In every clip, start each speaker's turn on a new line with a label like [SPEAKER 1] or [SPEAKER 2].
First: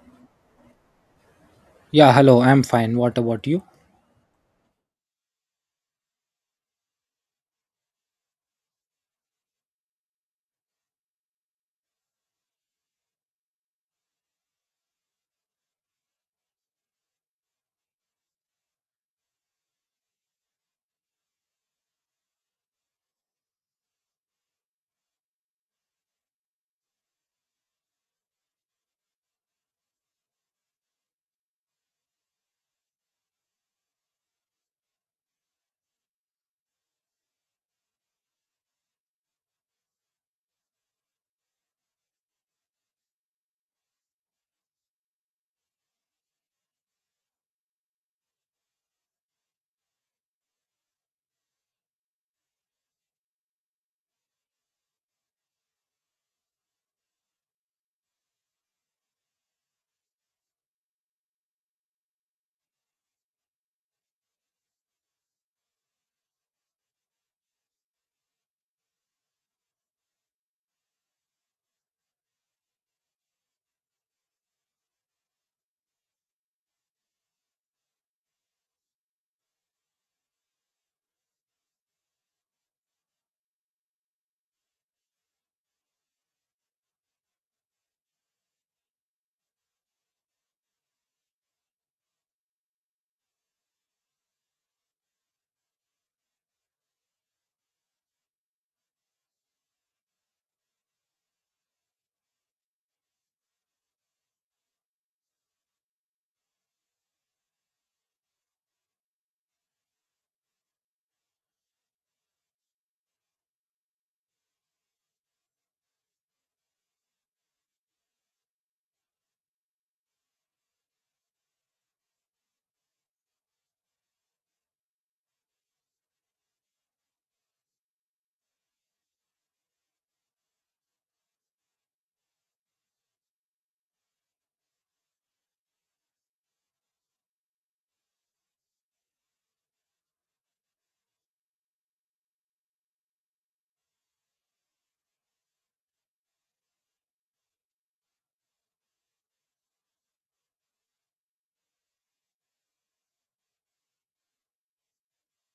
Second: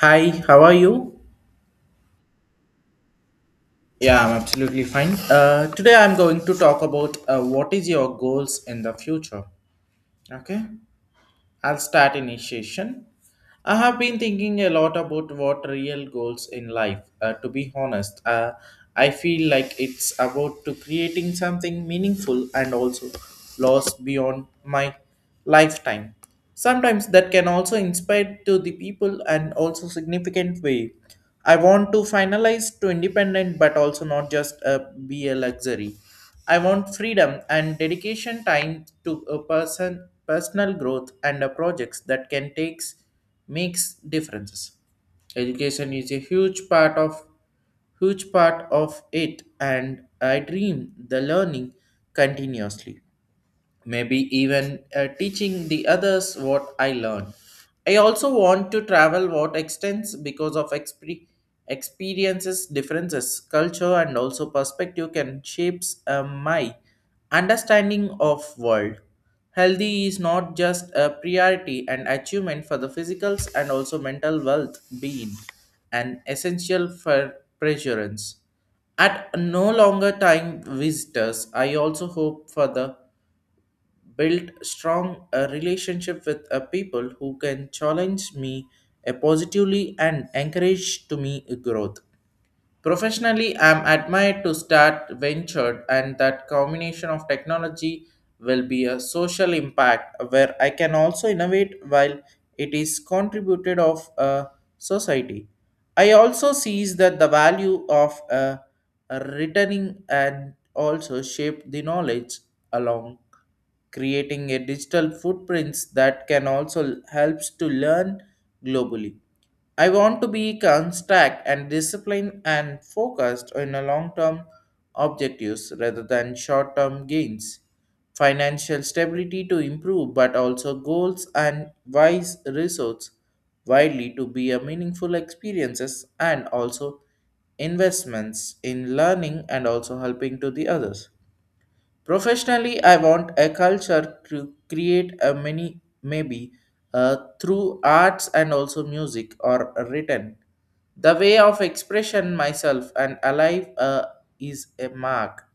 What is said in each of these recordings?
[SPEAKER 1] Hi, how are you?
[SPEAKER 2] Yeah, hello, I'm fine. What about you?
[SPEAKER 1] Yeah, I'm absolutely fine. Today I'm going to talk about what is your goals in the future. Okay. I'll start initiation. I have been thinking a lot about what real goals in life. To be honest, I feel like it's about to creating something meaningful and also lost beyond my lifetime. Sometimes that can also inspire to the people and also significant way. I want to finalize to independent, but also not just be a luxury. I want freedom and dedication time to a personal growth and a projects that can takes makes differences. Education is a huge part of it and I dream the learning continuously maybe even teaching the others what I learn. I also want to travel what extends because of experiences, differences, culture, and also perspective can shapes my understanding of world. Healthy is not just a priority and achievement for the physicals and also mental wealth being an essential for preserance. At no longer time visitors, I also hope for the build strong relationship with people who can challenge me positively and encourage to me growth professionally. I'm admired to start ventured and that combination of technology will be a social impact where I can also innovate while it is contributed of a society. I also sees that the value of returning and also shape the knowledge along creating a digital footprints that can also helps to learn globally. I want to be construct and disciplined and focused on a long-term objectives rather than short-term gains. Financial stability to improve, but also goals and wise resources widely to be a meaningful experiences and also investments in learning and also helping to the others. Professionally, I want a culture to create a mini, maybe through arts and also music or written. The way of expression myself and alive is a mark.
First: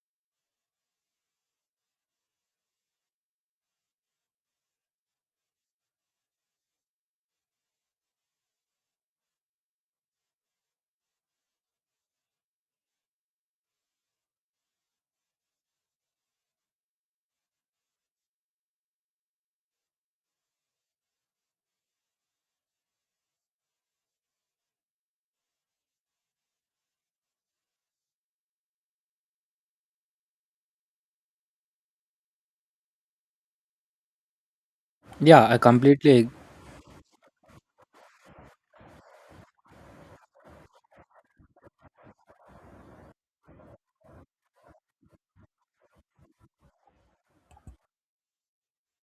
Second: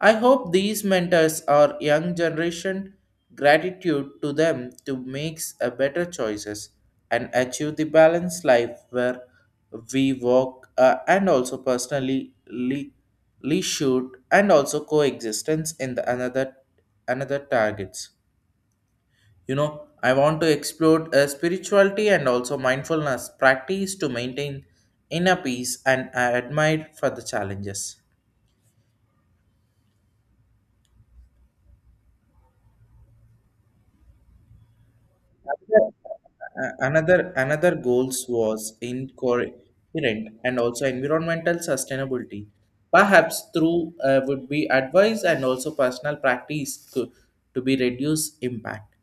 [SPEAKER 1] I hope these mentors are young generation gratitude to them to make a better choices and achieve the balanced life where we work and also personally leisure and also coexistence in the another targets. You know, I want to explore spirituality and also mindfulness practice to maintain inner peace and I admire for the challenges.
[SPEAKER 2] Yeah, I completely.
[SPEAKER 1] Another goals was incoherent and also environmental sustainability. Perhaps through would be advice and also personal practice to be reduce impact.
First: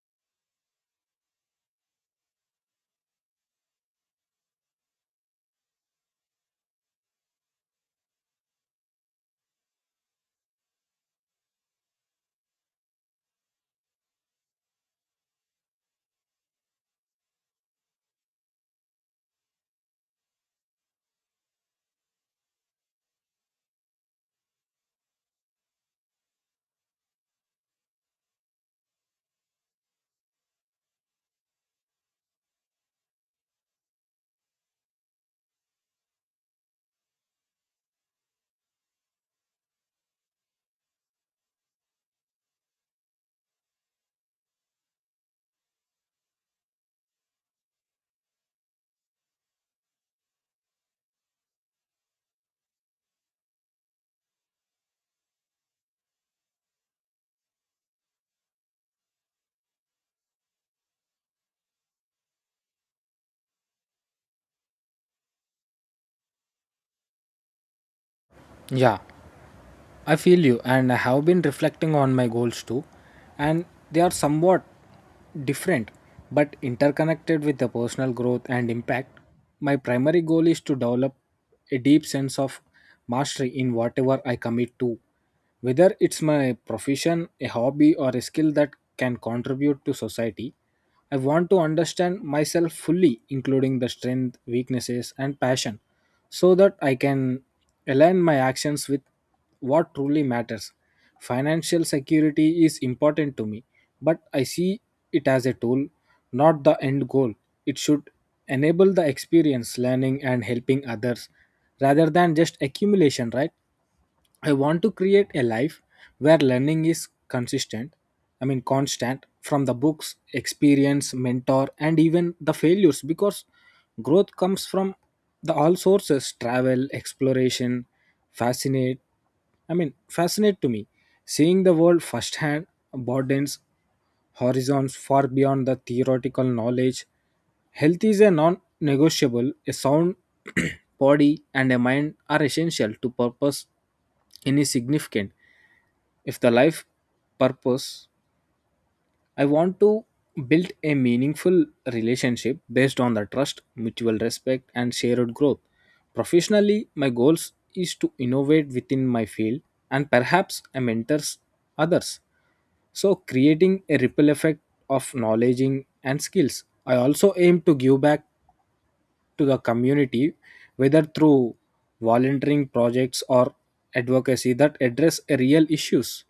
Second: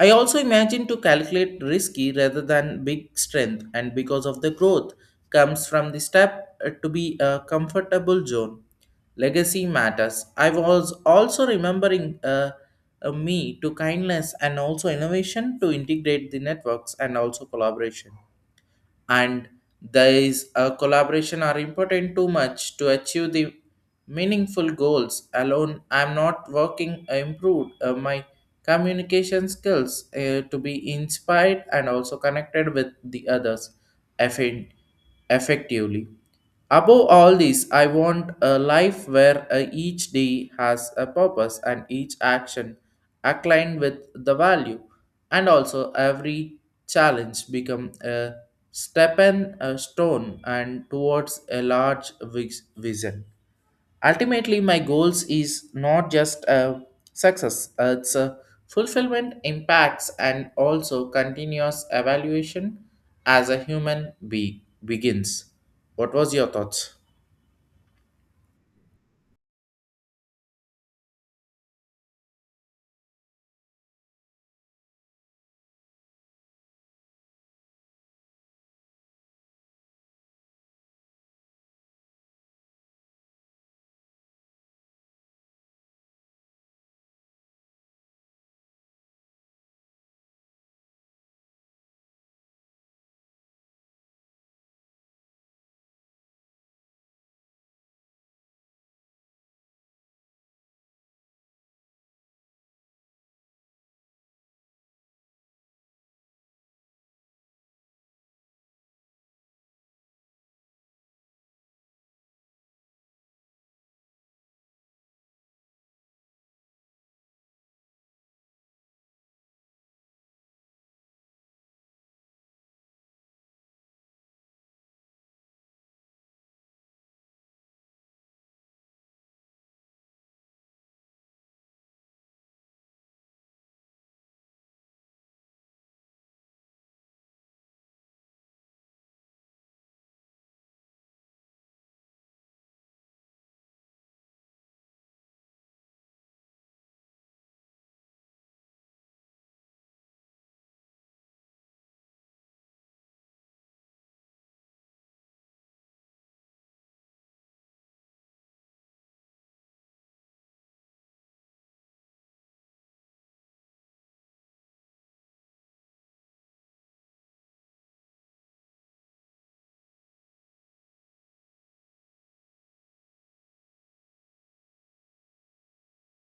[SPEAKER 1] I also imagine to calculate risky rather than big strength, and because of the growth comes from the step to be a comfortable zone. Legacy matters. I was also remembering me to kindness and also innovation to integrate the networks and also collaboration and there is a collaboration are important too much to achieve the meaningful goals alone. I'm not working improved my communication skills to be inspired and also connected with the others effin- effectively. Above all this, I want a life where each day has a purpose and each action aligned with the value and also every challenge become a stepping a stone and towards a large vision. Ultimately my goals is not just a success, it's a fulfillment impacts and also continuous evaluation as a human be begins. What was your thoughts?
[SPEAKER 2] Yeah. I feel you, and I have been reflecting on my goals too, and they are somewhat different but interconnected with the personal growth and impact. My primary goal is to develop a deep sense of mastery in whatever I commit to, whether it's my profession, a hobby, or a skill that can contribute to society. I want to understand myself fully, including the strength, weaknesses, and passion, so that I can align my actions with what truly matters. Financial security is important to me, but I see it as a tool, not the end goal. It should enable the experience, learning, and helping others rather than just accumulation, right? I want to create a life where learning is consistent, constant from the books, experience, mentor, and even the failures because growth comes from the all sources travel, exploration, fascinate. Fascinate to me. Seeing the world firsthand broadens horizons far beyond the theoretical knowledge. Health is a non negotiable, a sound body and a mind are essential to purpose any significant if the life purpose. I want to build a meaningful relationship based on the trust, mutual respect, and shared growth. Professionally, my goals is to innovate within my field and perhaps I mentors others. So creating a ripple effect of knowledge and skills. I also aim to give back to the community whether through volunteering projects or advocacy that address a real issues.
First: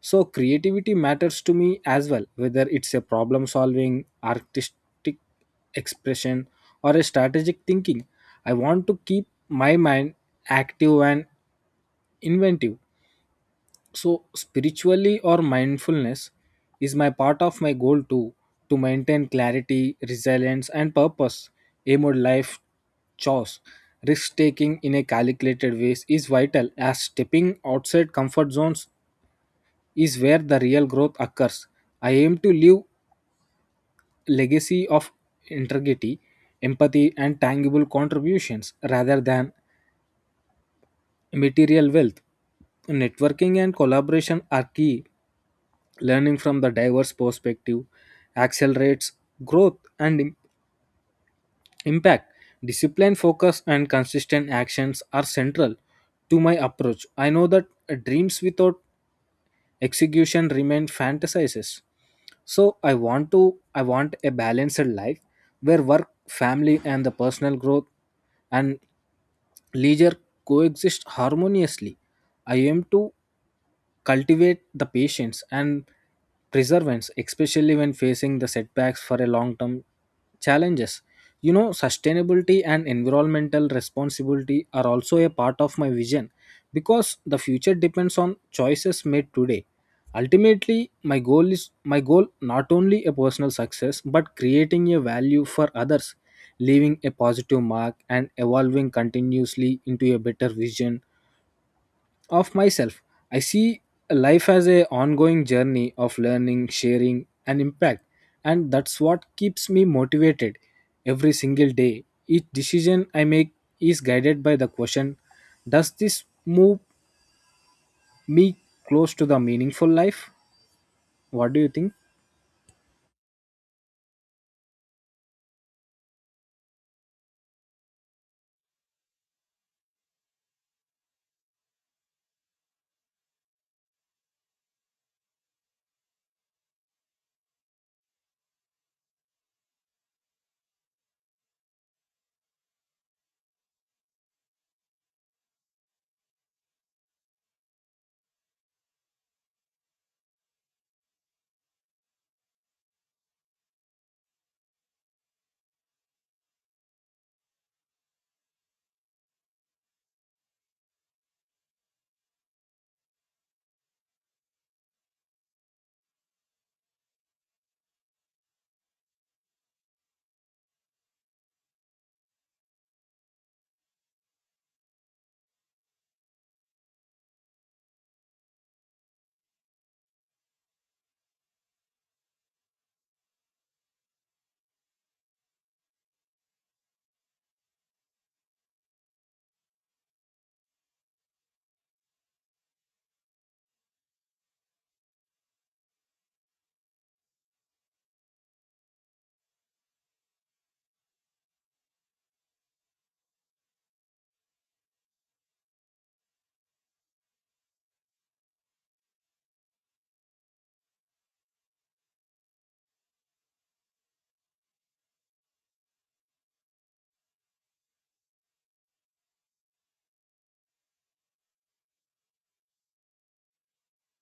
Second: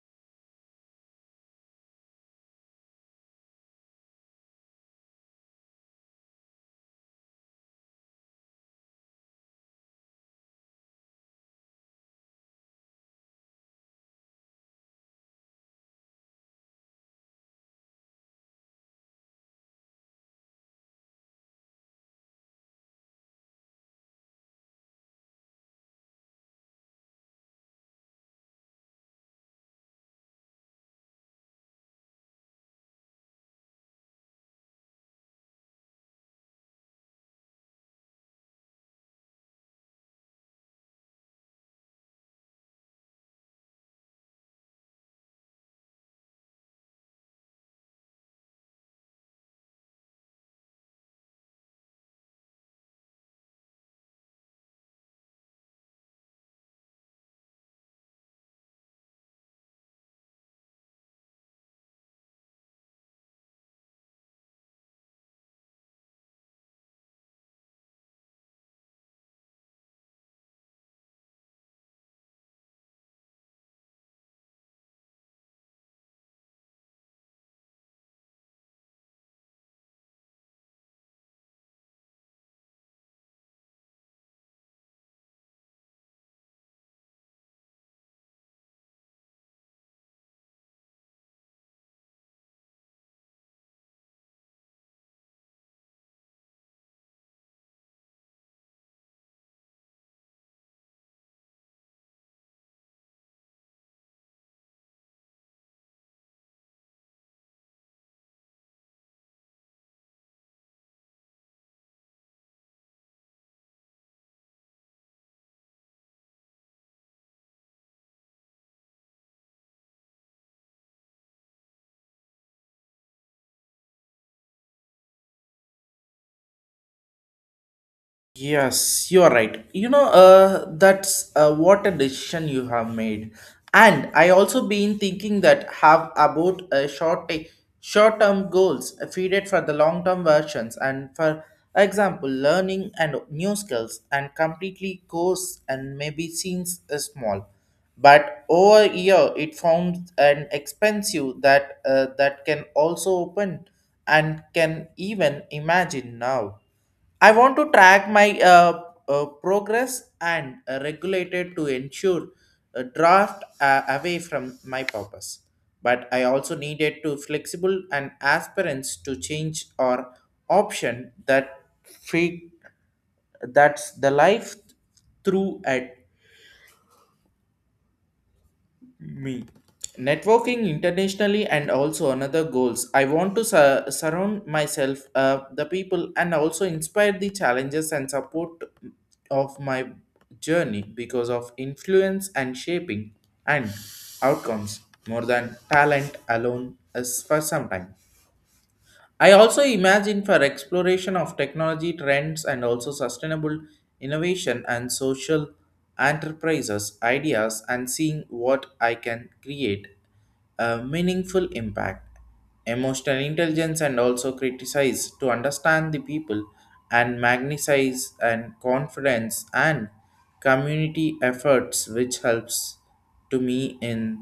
[SPEAKER 2] So creativity matters to me as well, whether it's a problem solving, artistic expression, or a strategic thinking. I want to keep my mind active and inventive. So spiritually or mindfulness is my part of my goal too, to maintain clarity, resilience, and purpose. Aim or life choice. Risk taking in a calculated ways is vital as stepping outside comfort zones is where the real growth occurs. I aim to leave legacy of integrity, empathy and tangible contributions rather than material wealth. Networking and collaboration are key. Learning from the diverse perspective accelerates growth and impact. Discipline, focus, and consistent actions are central to my approach. I know that dreams without execution remain fantasizes, so i want to I want a balanced life where work, family, and the personal growth and leisure coexist harmoniously. I aim to cultivate the patience and perseverance especially when facing the setbacks for a long term challenges. You know, sustainability and environmental responsibility are also a part of my vision because the future depends on choices made today. Ultimately, my goal not only a personal success but creating a value for others, leaving a positive mark and evolving continuously into a better vision of myself. I see life as a ongoing journey of learning, sharing and impact, and that's what keeps me motivated every single day. Each decision I make is guided by the question, does this move me close to the meaningful life? What do you think?
[SPEAKER 1] Yes, you're right. That's what a decision you have made. And I also been thinking that have about short term goals feeded for the long term versions and for example learning and new skills and completely course and maybe seems small but over year it forms an expensive that that can also open and can even imagine now. I want to track my progress and regulate it to ensure a draft away from my purpose. But I also needed to flexible and aspirants to change or option that fake, that's the life through it me networking internationally and also another goals. I want to surround myself the people and also inspire the challenges and support of my journey because of influence and shaping and outcomes more than talent alone. As for some time I also imagine for exploration of technology trends and also sustainable innovation and social enterprises, ideas, and seeing what I can create a meaningful impact. Emotional intelligence and also criticize to understand the people and magnetize and confidence and community efforts which helps to me in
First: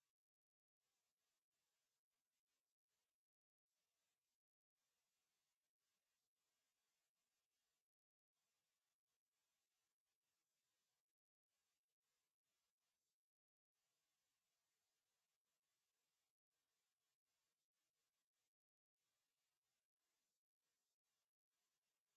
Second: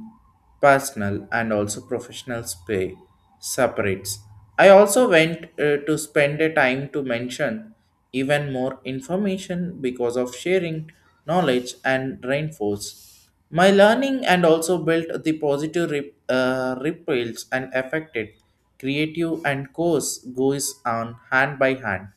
[SPEAKER 1] personal and also professional separates. I also went to spend a time to mention even more information because of sharing knowledge and reinforce my learning and also built the positive ripples and affected creative and course goes on hand by hand.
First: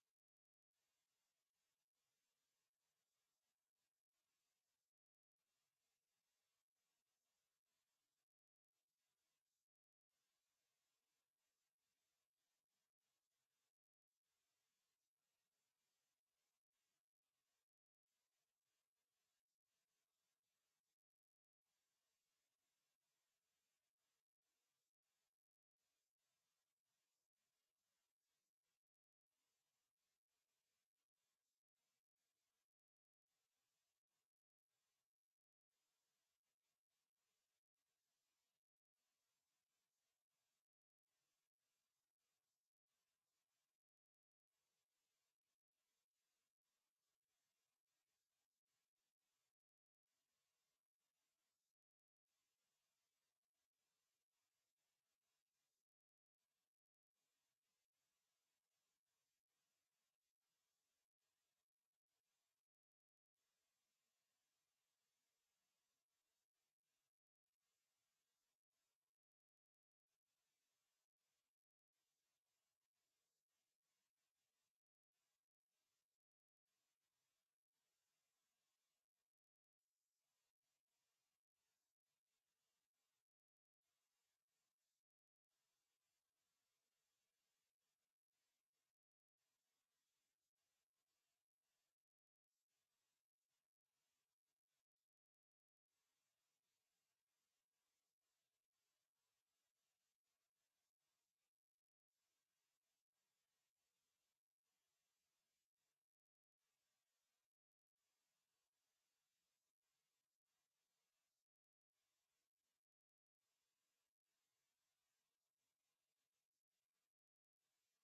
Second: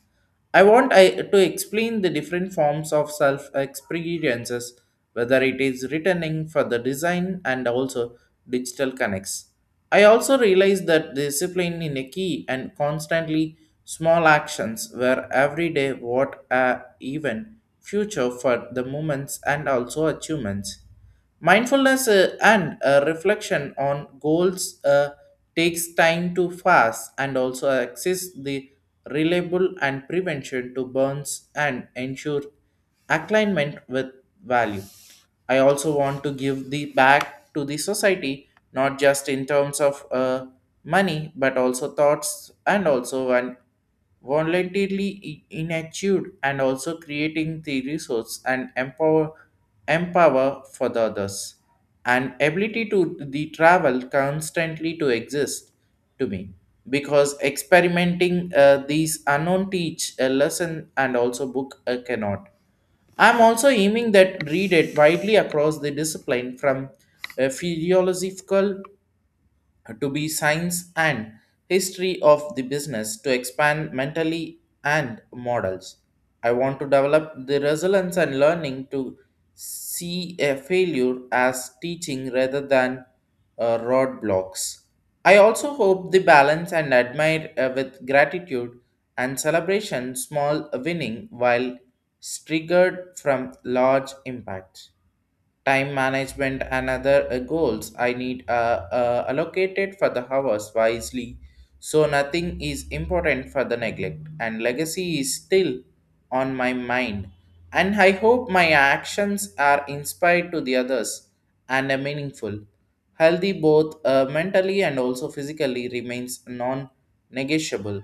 [SPEAKER 1] I, to explain the different forms of self experiences, whether it is returning for the design and also digital connects. I also realize that discipline in a key and constantly small actions were every day what a even future for the moments and also achievements. Mindfulness and reflection on goals takes time to fast and also access the reliable and prevention to burns and ensure alignment with value. I also want to give the back to the society, not just in terms of money, but also thoughts and also an voluntarily inactive and also creating the resource and empower for the others and ability to the travel constantly to exist to me because experimenting these unknown teach a lesson and also book cannot. I'm also aiming that read it widely across the discipline from a philosophical to be science and history of the business to expand mentally and models. I want to develop the resilience and learning to see a failure as teaching rather than roadblocks. I also hope the balance and admire with gratitude and celebration small winning while triggered from large impacts. Time management and other goals I need allocated for the hours wisely so nothing is important for the neglect and legacy is still on my mind and I hope my actions are inspired to the others and are meaningful. Healthy both mentally and also physically remains non-negotiable.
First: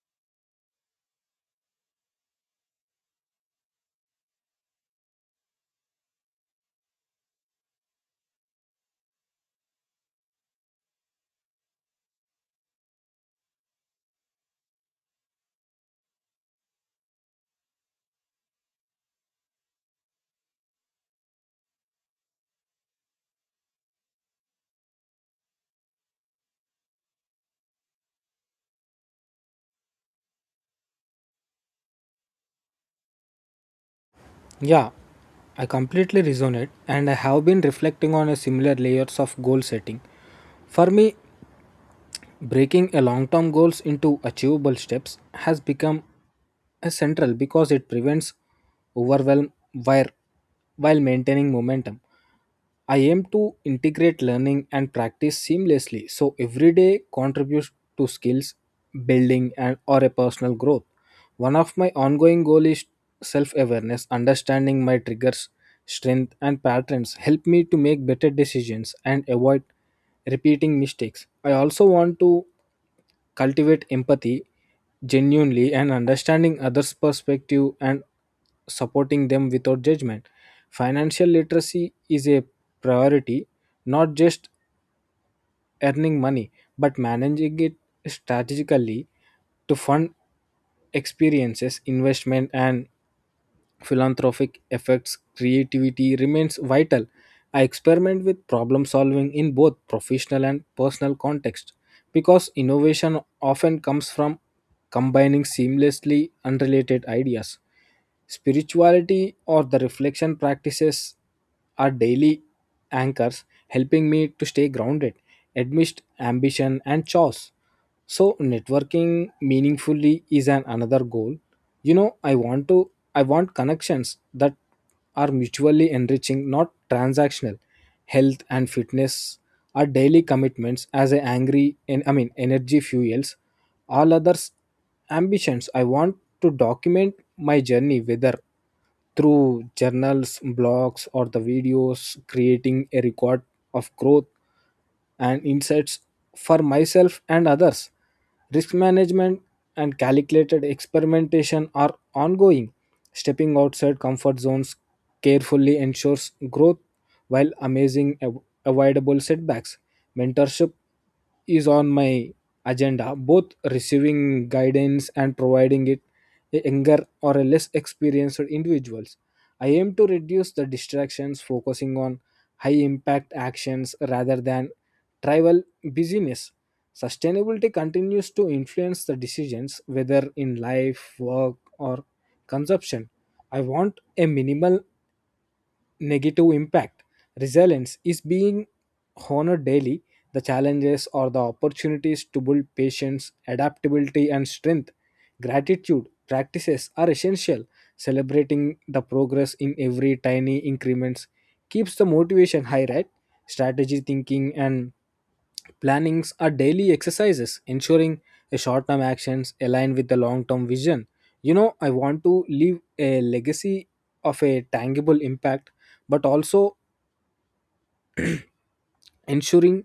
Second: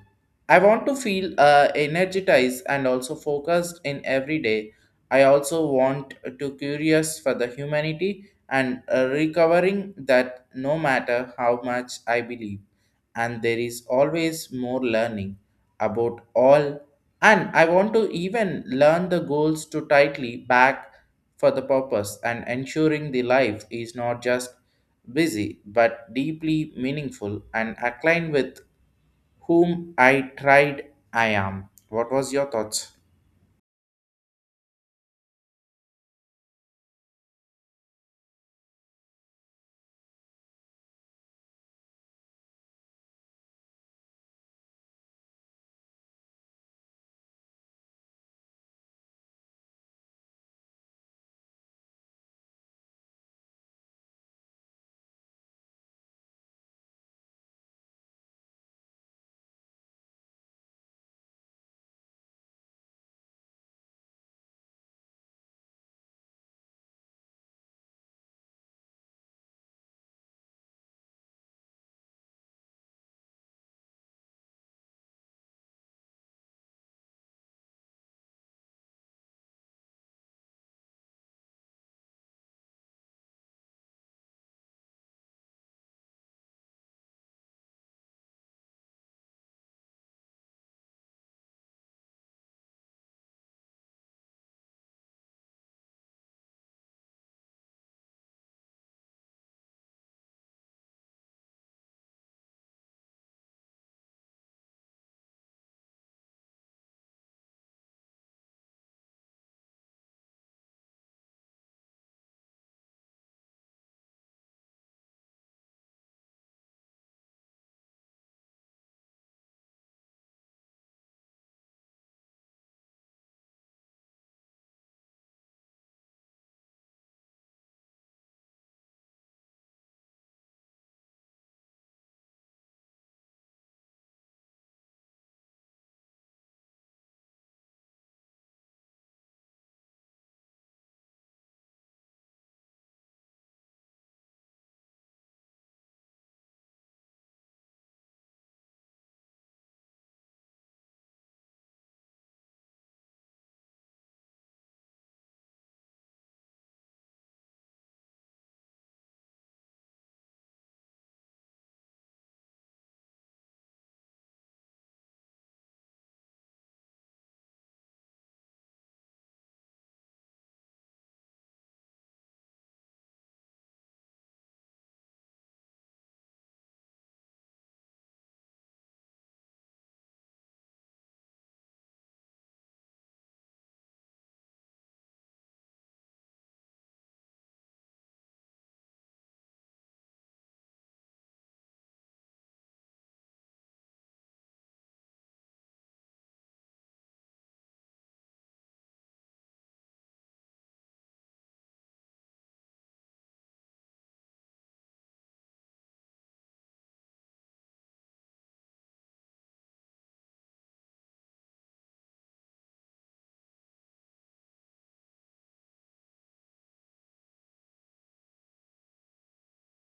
[SPEAKER 1] I want to feel energized and also focused in every day. I also want to curious for the humanity and recovering that no matter how much I believe, and there is always more learning about all. And I want to even learn the goals to tightly back for the purpose and ensuring the life is not just busy but deeply meaningful and aligned with whom I am. What was your thoughts?
[SPEAKER 2] Yeah, I completely resonate, and I have been reflecting on a similar layers of goal setting. For me, breaking a long-term goals into achievable steps has become a central because it prevents overwhelm while, while maintaining momentum. I aim to integrate learning and practice seamlessly so every day contributes to skills building and or a personal growth. One of my ongoing goals is self awareness, understanding my triggers, strength, and patterns help me to make better decisions and avoid repeating mistakes. I also want to cultivate empathy genuinely and understanding others' perspective and supporting them without judgment. Financial literacy is a priority, not just earning money, but managing it strategically to fund experiences, investment, and philanthropic efforts, creativity remains vital. I experiment with problem solving in both professional and personal context because innovation often comes from combining seamlessly unrelated ideas. Spirituality or the reflection practices are daily anchors helping me to stay grounded amidst ambition and chores. So networking meaningfully is an another goal. You know, I want connections that are mutually enriching, not transactional. Health and fitness are daily commitments as a angry and I mean energy fuels. All others ambitions. I want to document my journey whether through journals, blogs, or the videos, creating a record of growth and insights for myself and others. Risk management and calculated experimentation are ongoing. Stepping outside comfort zones carefully ensures growth while avoidable setbacks. Mentorship is on my agenda, both receiving guidance and providing it a younger or a less experienced individuals. I aim to reduce the distractions, focusing on high impact actions rather than trivial busyness. Sustainability continues to influence the decisions, whether in life, work, or consumption. I want a minimal negative impact. Resilience is being honored daily. The challenges or the opportunities to build patience, adaptability, and strength. Gratitude practices are essential. Celebrating the progress in every tiny increments keeps the motivation high, right? Strategy thinking and plannings are daily exercises, ensuring a short-term actions align with the long-term vision. You know, I want to leave a legacy of a tangible impact, but also ensuring,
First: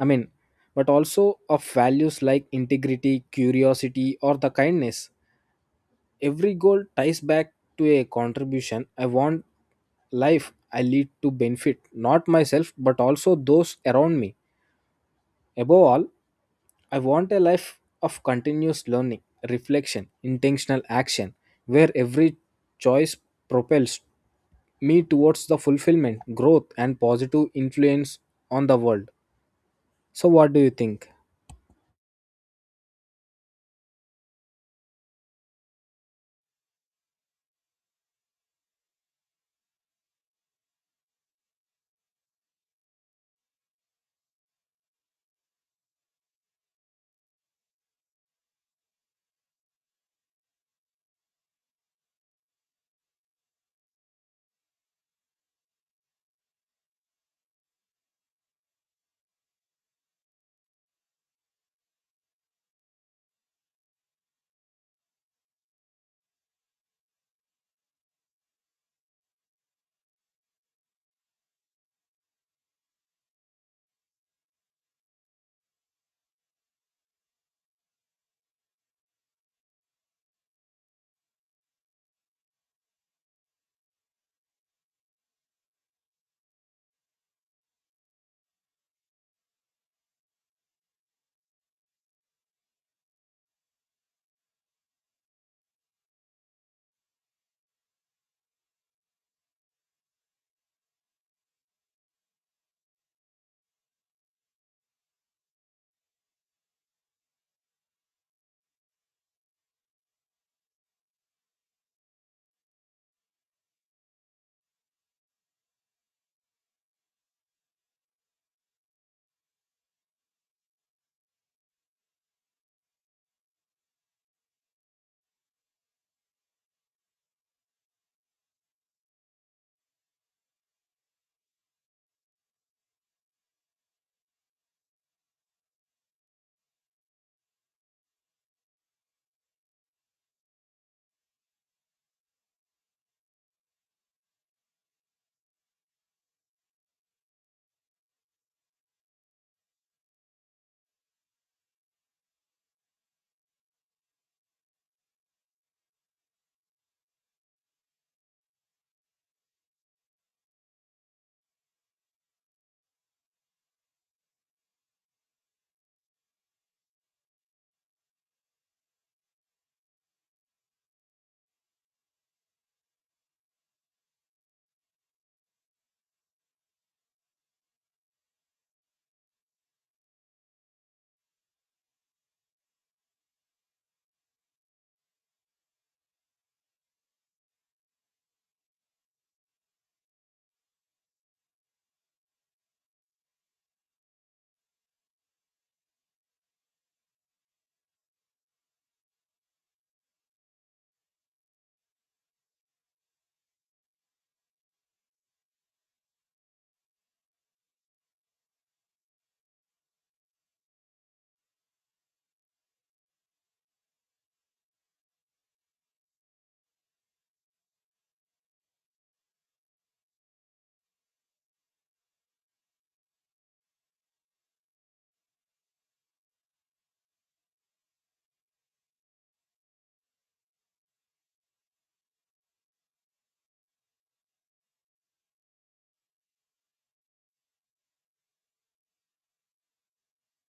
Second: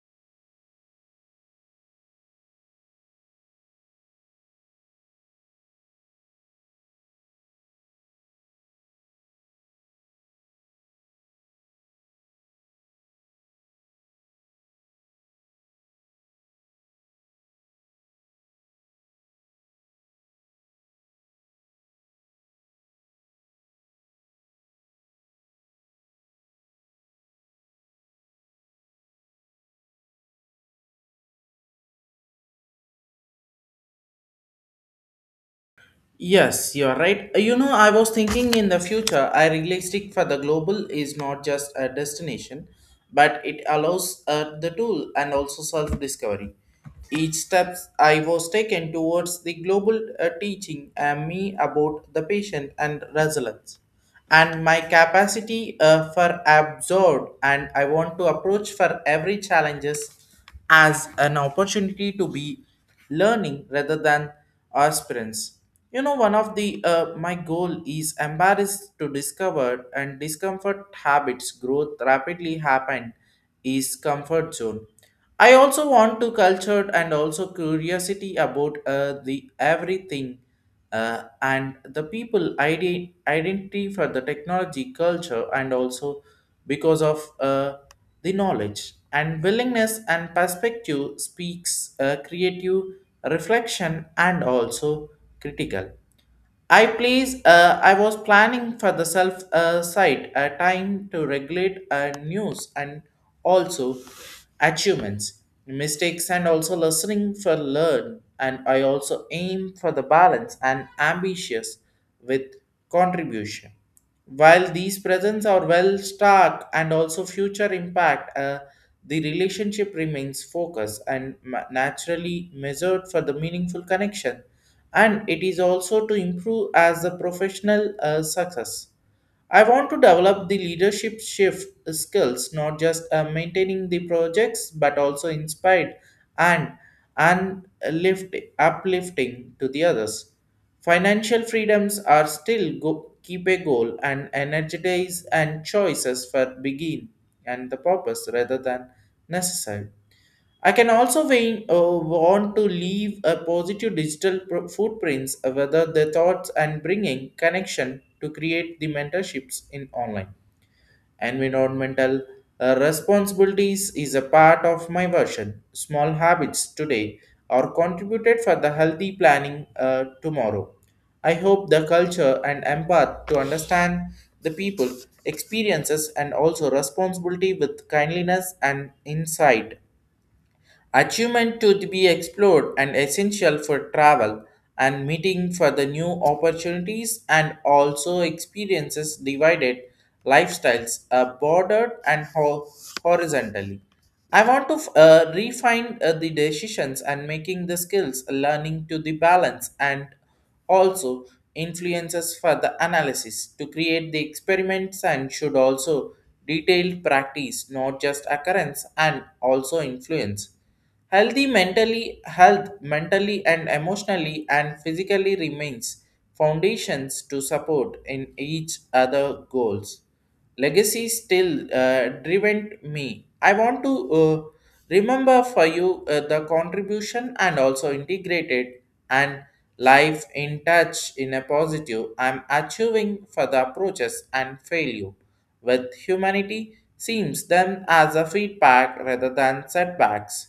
[SPEAKER 2] I mean, but also of values like integrity, curiosity, or the kindness. Every goal ties back to a contribution. I want life I lead to benefit not myself but also those around me. Above all, I want a life of continuous learning, reflection, intentional action, where every choice propels me towards the fulfillment, growth, and positive influence on the world. So, what do you think?
[SPEAKER 1] Yes, you are right. You know, I was thinking in the future, I realistic for the global is not just a destination, but it allows the tool and also self discovery. Each step I was taken towards the global teaching me about the patient and resilience, and my capacity for absorb. And I want to approach for every challenges as an opportunity to be learning rather than aspirants. You know, one of the my goal is embarrassed to discover and discomfort habits growth rapidly happen is comfort zone. I also want to culture and also curiosity about the everything and the people identity for the technology culture and also because of the knowledge and willingness and perspective speaks a creative reflection and also critical. I was planning for the self site a time to regulate news and also achievements mistakes and also listening for learn. And I also aim for the balance and ambitious with contribution while these presents are well stark and also future impact, the relationship remains focused and naturally measured for the meaningful connection. And it is also to improve as a professional success. I want to develop the leadership shift skills, not just maintaining the projects, but also inspired and and uplifting to the others. Financial freedoms are still keep a goal and energize and choices for begin and the purpose rather than necessary. I can also want to leave a positive digital footprints, whether the thoughts and bringing connection to create the mentorships in online. Environmental responsibilities is a part of my version. Small habits today are contributed for the healthy planning tomorrow. I hope the culture and empath to understand the people experiences and also responsibility with kindliness and insight. Achievement to be explored and essential for travel and meeting for the new opportunities and also experiences divided lifestyles are bordered and horizontally. I want to refine the decisions and making the skills, learning to the balance, and also influences for the analysis to create the experiments and should also detailed practice, not just occurrence and also influence. Health mentally and emotionally and physically remains foundations to support in each other goals. Legacy still driven me. I want to remember for you the contribution and also integrated and life in touch in a positive. I'm achieving for the approaches and failure with humanity seems them as a feedback rather than setbacks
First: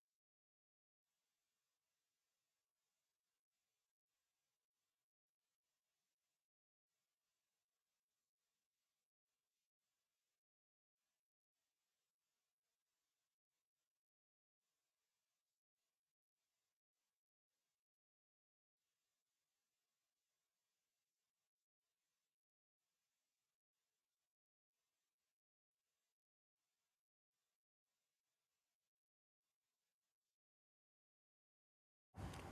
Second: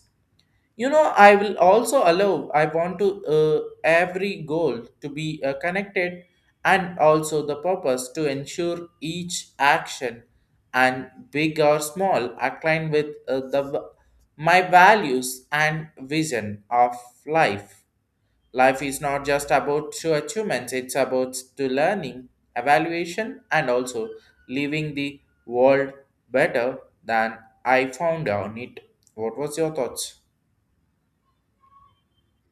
[SPEAKER 1] you know I will also allow I want to every goal to be connected and also the purpose to ensure each action and big or small align with my values and vision of life life. Is not just about to achievements. It's about to learning, evaluation, and also leaving the world better than I found on it. What was your thoughts?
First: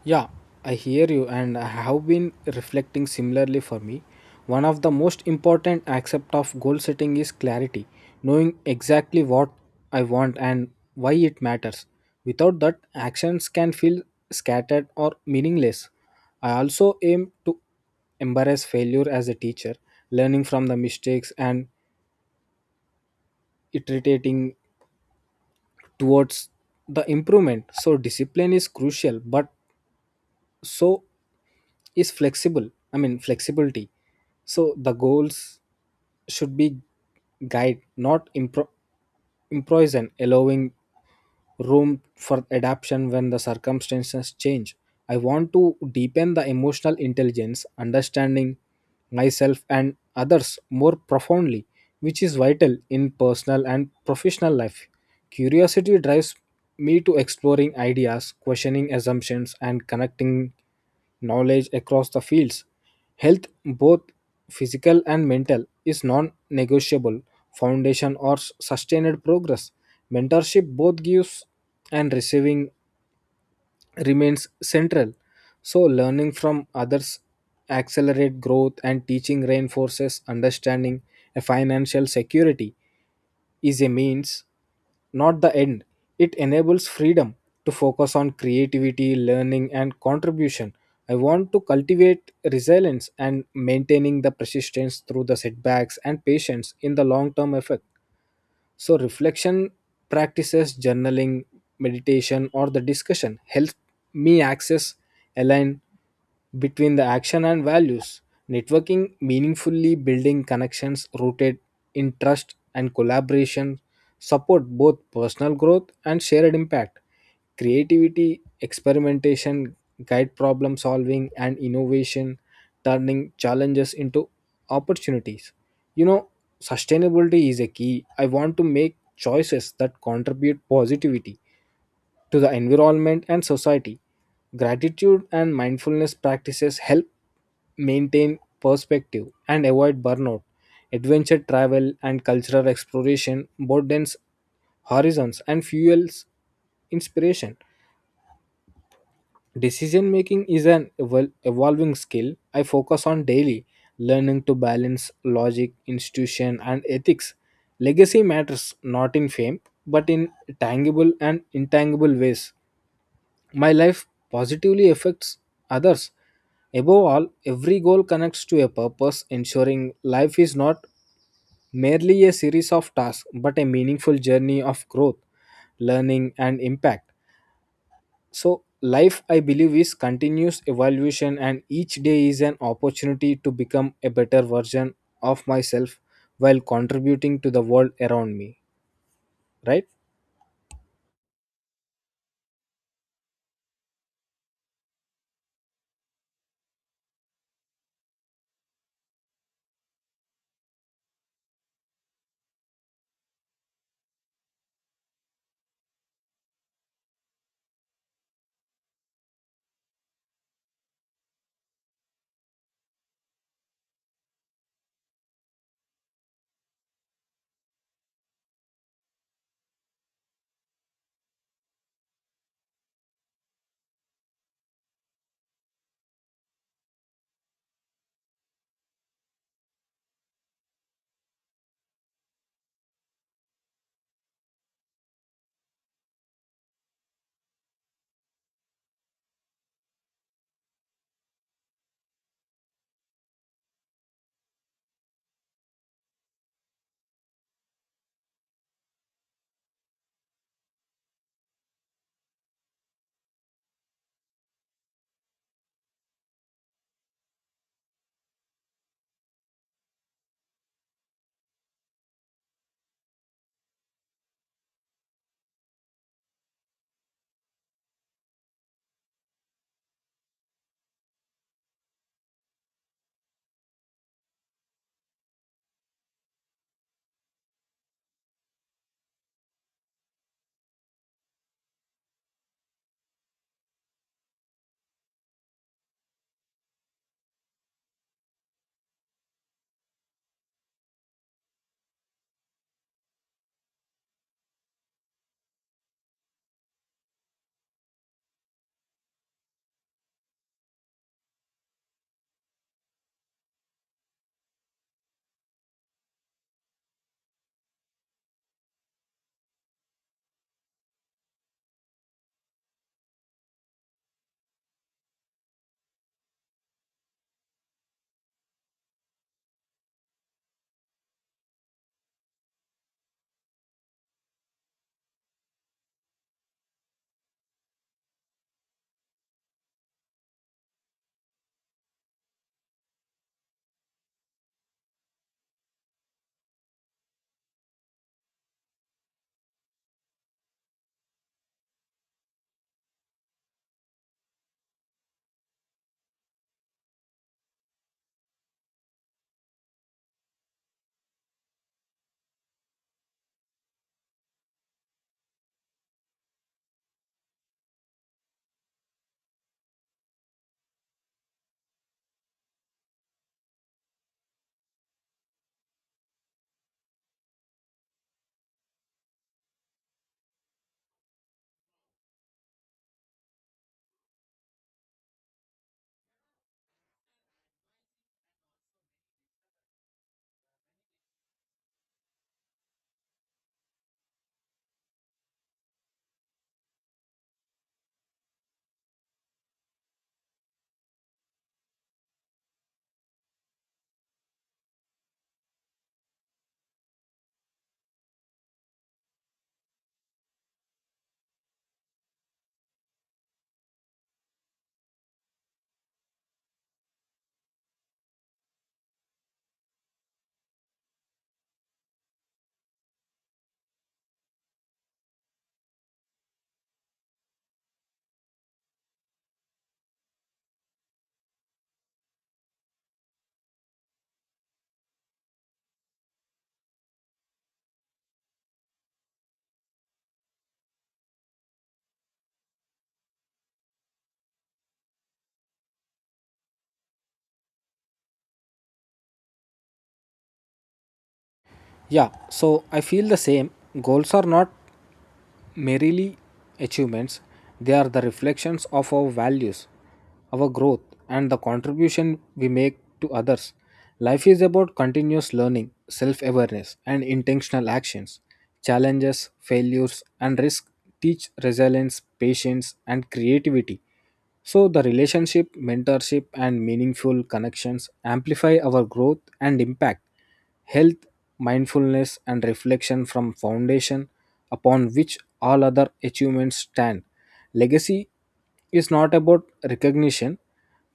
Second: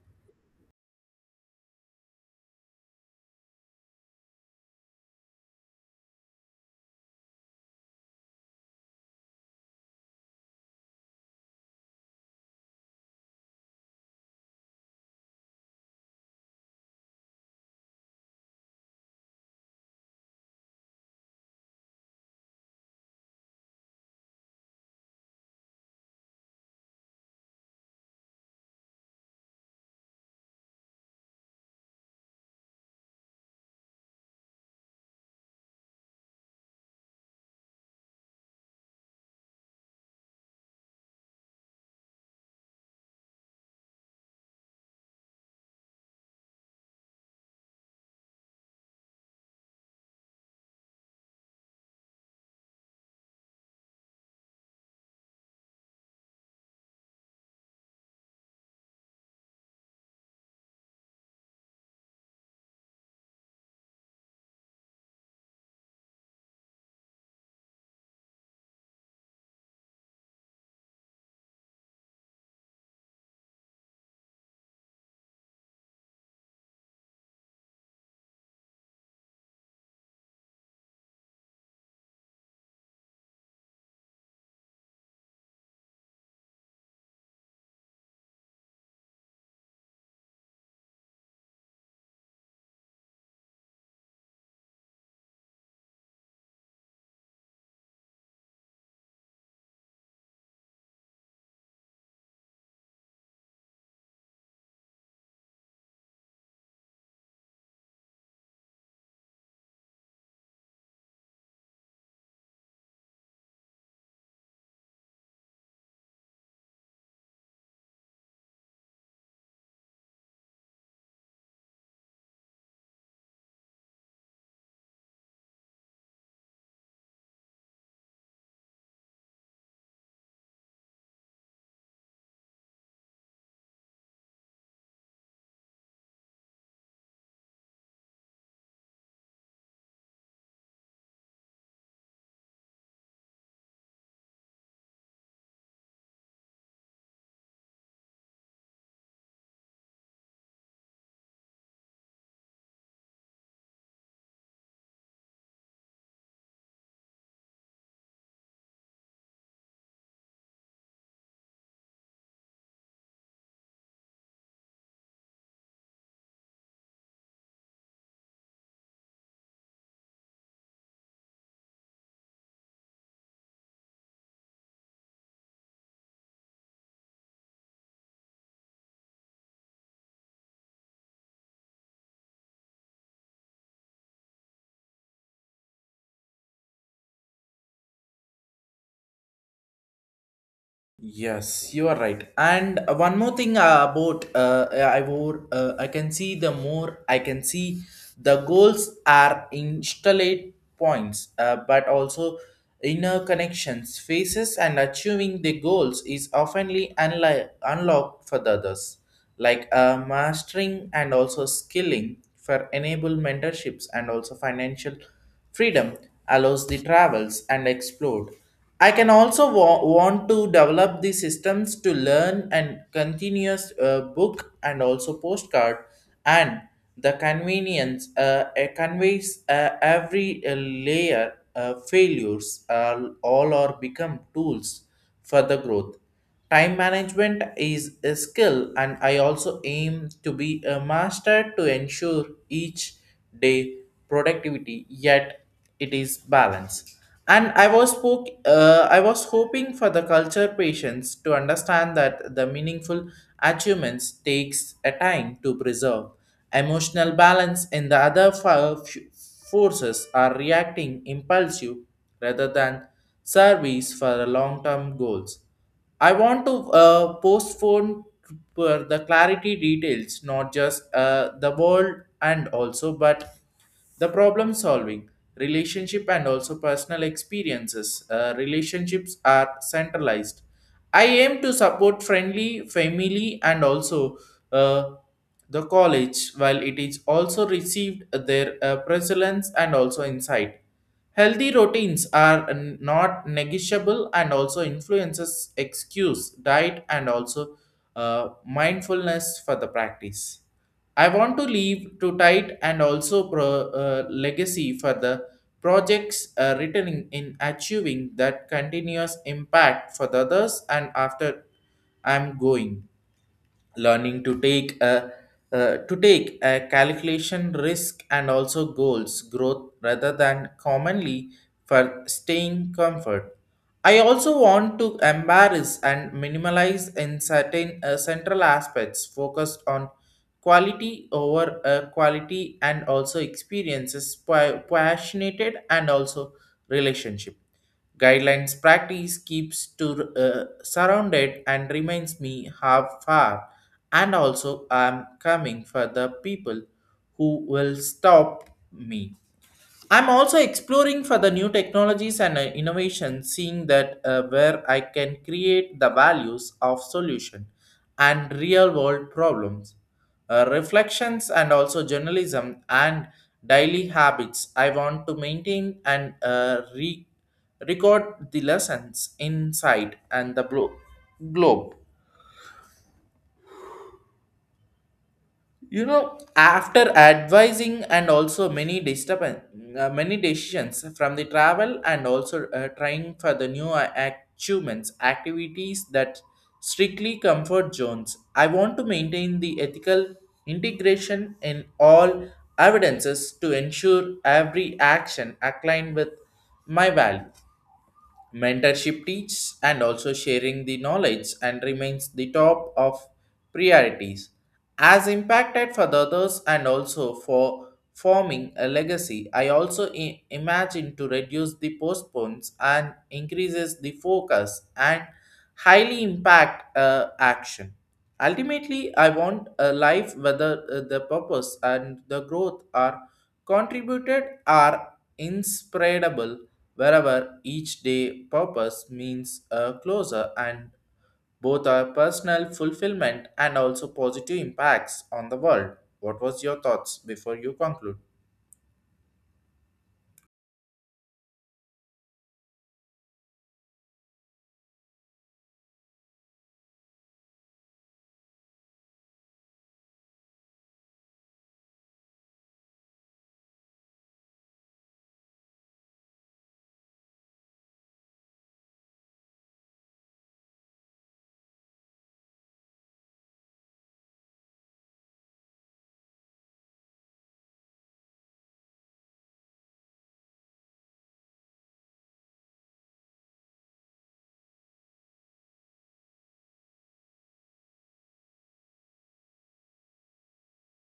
[SPEAKER 2] Yeah, I hear you, and I have been reflecting similarly for me. One of the most important aspect of goal setting is clarity, knowing exactly what I want and why it matters. Without that, actions can feel scattered or meaningless. I also aim to embrace failure as a teacher, learning from the mistakes and iterating towards the improvement. So, discipline is crucial, but so is flexible I mean flexibility, so the goals should be guide, not improvise, allowing room for adaptation when the circumstances change. I want to deepen the emotional intelligence, understanding myself and others more profoundly, which is vital in personal and professional life. Curiosity drives me to exploring ideas, questioning assumptions, and connecting knowledge across the fields. Health, both physical and mental, is non negotiable foundation or sustained progress. Mentorship both gives and receiving remains central. So, learning from others accelerate growth and teaching reinforces understanding a financial security is a means, not the end. It enables freedom to focus on creativity, learning, and contribution. I want to cultivate resilience and maintaining the persistence through the setbacks and patience in the long term effect. So reflection practices, journaling, meditation, or the discussion help me access align between the action and values. Networking meaningfully building connections rooted in trust and collaboration support both personal growth and shared impact. Creativity, experimentation, guide problem solving, and innovation, turning challenges into opportunities. You know, sustainability is a key. I want to make choices that contribute positivity to the environment and society. Gratitude and mindfulness practices help maintain perspective and avoid burnout. Adventure travel and cultural exploration broadens horizons and fuels inspiration. Decision making is an evolving skill I focus on daily, learning to balance logic, institution, and ethics. Legacy matters not in fame, but in tangible and intangible ways. My life positively affects others. Above all, every goal connects to a purpose, ensuring life is not merely a series of tasks but a meaningful journey of growth, learning, and impact. So, life, I believe, is continuous evolution, and each day is an opportunity to become a better version of myself while contributing to the world around me, right?
[SPEAKER 1] Yes, you are right. And one more thing about I wore, I can see the goals are installed points, but also inner connections, faces, and achieving the goals is oftenly unlocked for the others, like mastering and also skilling for enable mentorships and also financial freedom allows the travels and explore. I can also want to develop the systems to learn and continuous book and also postcard and the convenience conveys every layer failures all or become tools for the growth. Time management is a skill, and I also aim to be a master to ensure each day productivity yet it is balanced. And I was spoke I was hoping for the culture patients to understand that the meaningful achievements takes a time to preserve emotional balance in the other forces are reacting impulsive rather than service for the long-term goals. I want to postpone for the clarity details, not just the world and also, but the problem solving, relationship, and also personal experiences. Relationships are centralized. I aim to support friendly family and also uh, the college, while it is also received their presence and also insight. Healthy routines are not negotiable and also influences excuse, diet, and also mindfulness for the practice. I want to leave to tight and also legacy for the projects written in achieving that continuous impact for the others and after I'm going learning to take a calculation risk and also goals growth rather than commonly for staying comfort. I also want to embarrass and minimalize in certain central aspects focused on quality over quality and also experiences passionate and also relationship guidelines practice keeps to surrounded and reminds me how far and also I'm coming for the people who will stop me. I'm also exploring for the new technologies and innovations, seeing that where I can create the values of solution and real world problems. Reflections and also journalism and daily habits. I want to maintain and record the lessons inside and the globe. You know, after advising and also many disturbance many decisions from the travel and also trying for the new achievements activities that strictly comfort zones. I want to maintain the ethical integration in all evidences to ensure every action aligned with my value. Mentorship teaches and also sharing the knowledge and remains the top of priorities as impacted for the others and also for forming a legacy. I imagine to reduce the postpones and increases the focus and highly impact action. Ultimately, I want a life whether the purpose and the growth are contributed, are inspirable, wherever each day purpose means a closer and both our personal fulfillment and also positive impacts on the world. What was your thoughts before you conclude?
[SPEAKER 2] Yeah, so I feel the same. Goals are not merely achievements, they are the reflections of our values, our growth, and the contribution we make to others. Life is about continuous learning, self awareness, and intentional actions. Challenges, failures, and risk teach resilience, patience, and creativity. So, the relationship, mentorship, and meaningful connections amplify our growth and impact health, mindfulness, and reflection from foundation upon which all other achievements stand. Legacy is not about recognition,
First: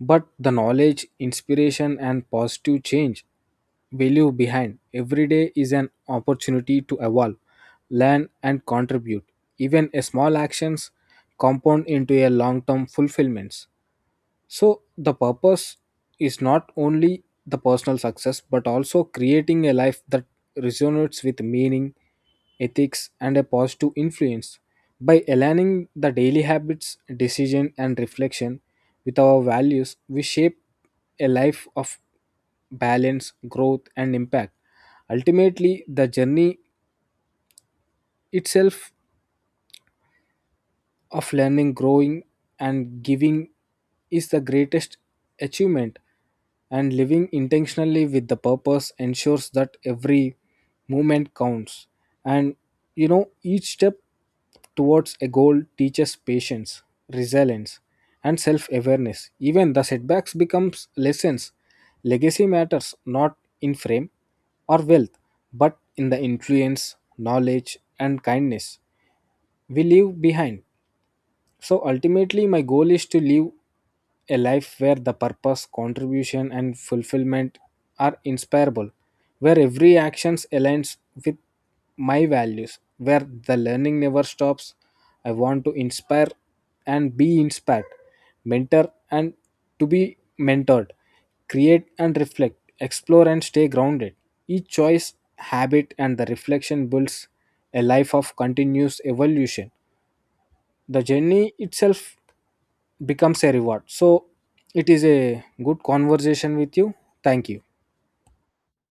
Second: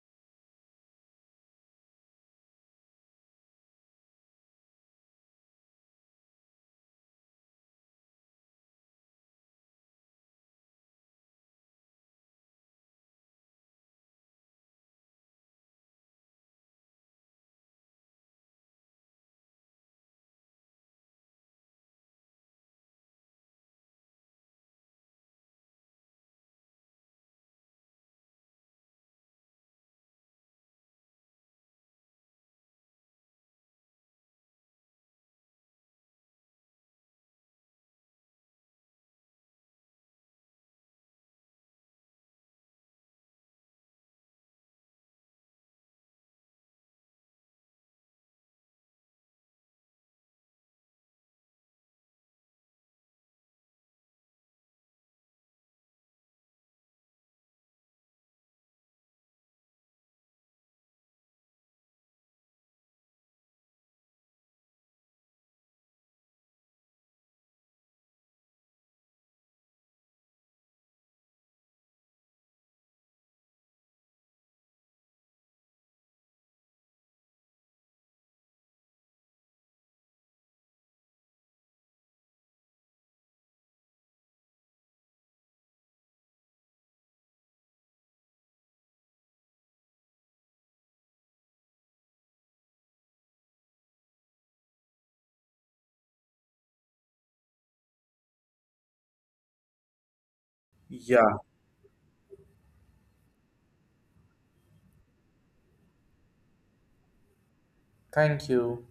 [SPEAKER 2] but the knowledge, inspiration, and positive change we leave behind. Every day is an opportunity to evolve, learn, and contribute. Even a small actions compound into a long-term fulfillments. So the purpose is not only the personal success but also creating a life that resonates with meaning, ethics and a positive influence. By aligning the daily habits, decision and reflection with our values, we shape a life of balance, growth and impact. Ultimately, the journey itself of learning, growing, and giving is the greatest achievement. And living intentionally with the purpose ensures that every movement counts. And you know, each step towards a goal teaches patience, resilience, and self awareness. Even the setbacks becomes lessons. Legacy matters not in frame or wealth, but in the influence, knowledge, and kindness we leave behind. So ultimately, my goal is to live a life where the purpose, contribution, and fulfillment are inspirable, where every action aligns with my values, where the learning never stops. I want to inspire and be inspired, mentor and to be mentored, create and reflect, explore and stay grounded. Each choice, habit, and the reflection builds a life of continuous evolution. The
[SPEAKER 1] Yeah,
[SPEAKER 2] journey itself becomes a reward. So it is a good conversation with you. Thank you.
[SPEAKER 1] thank you.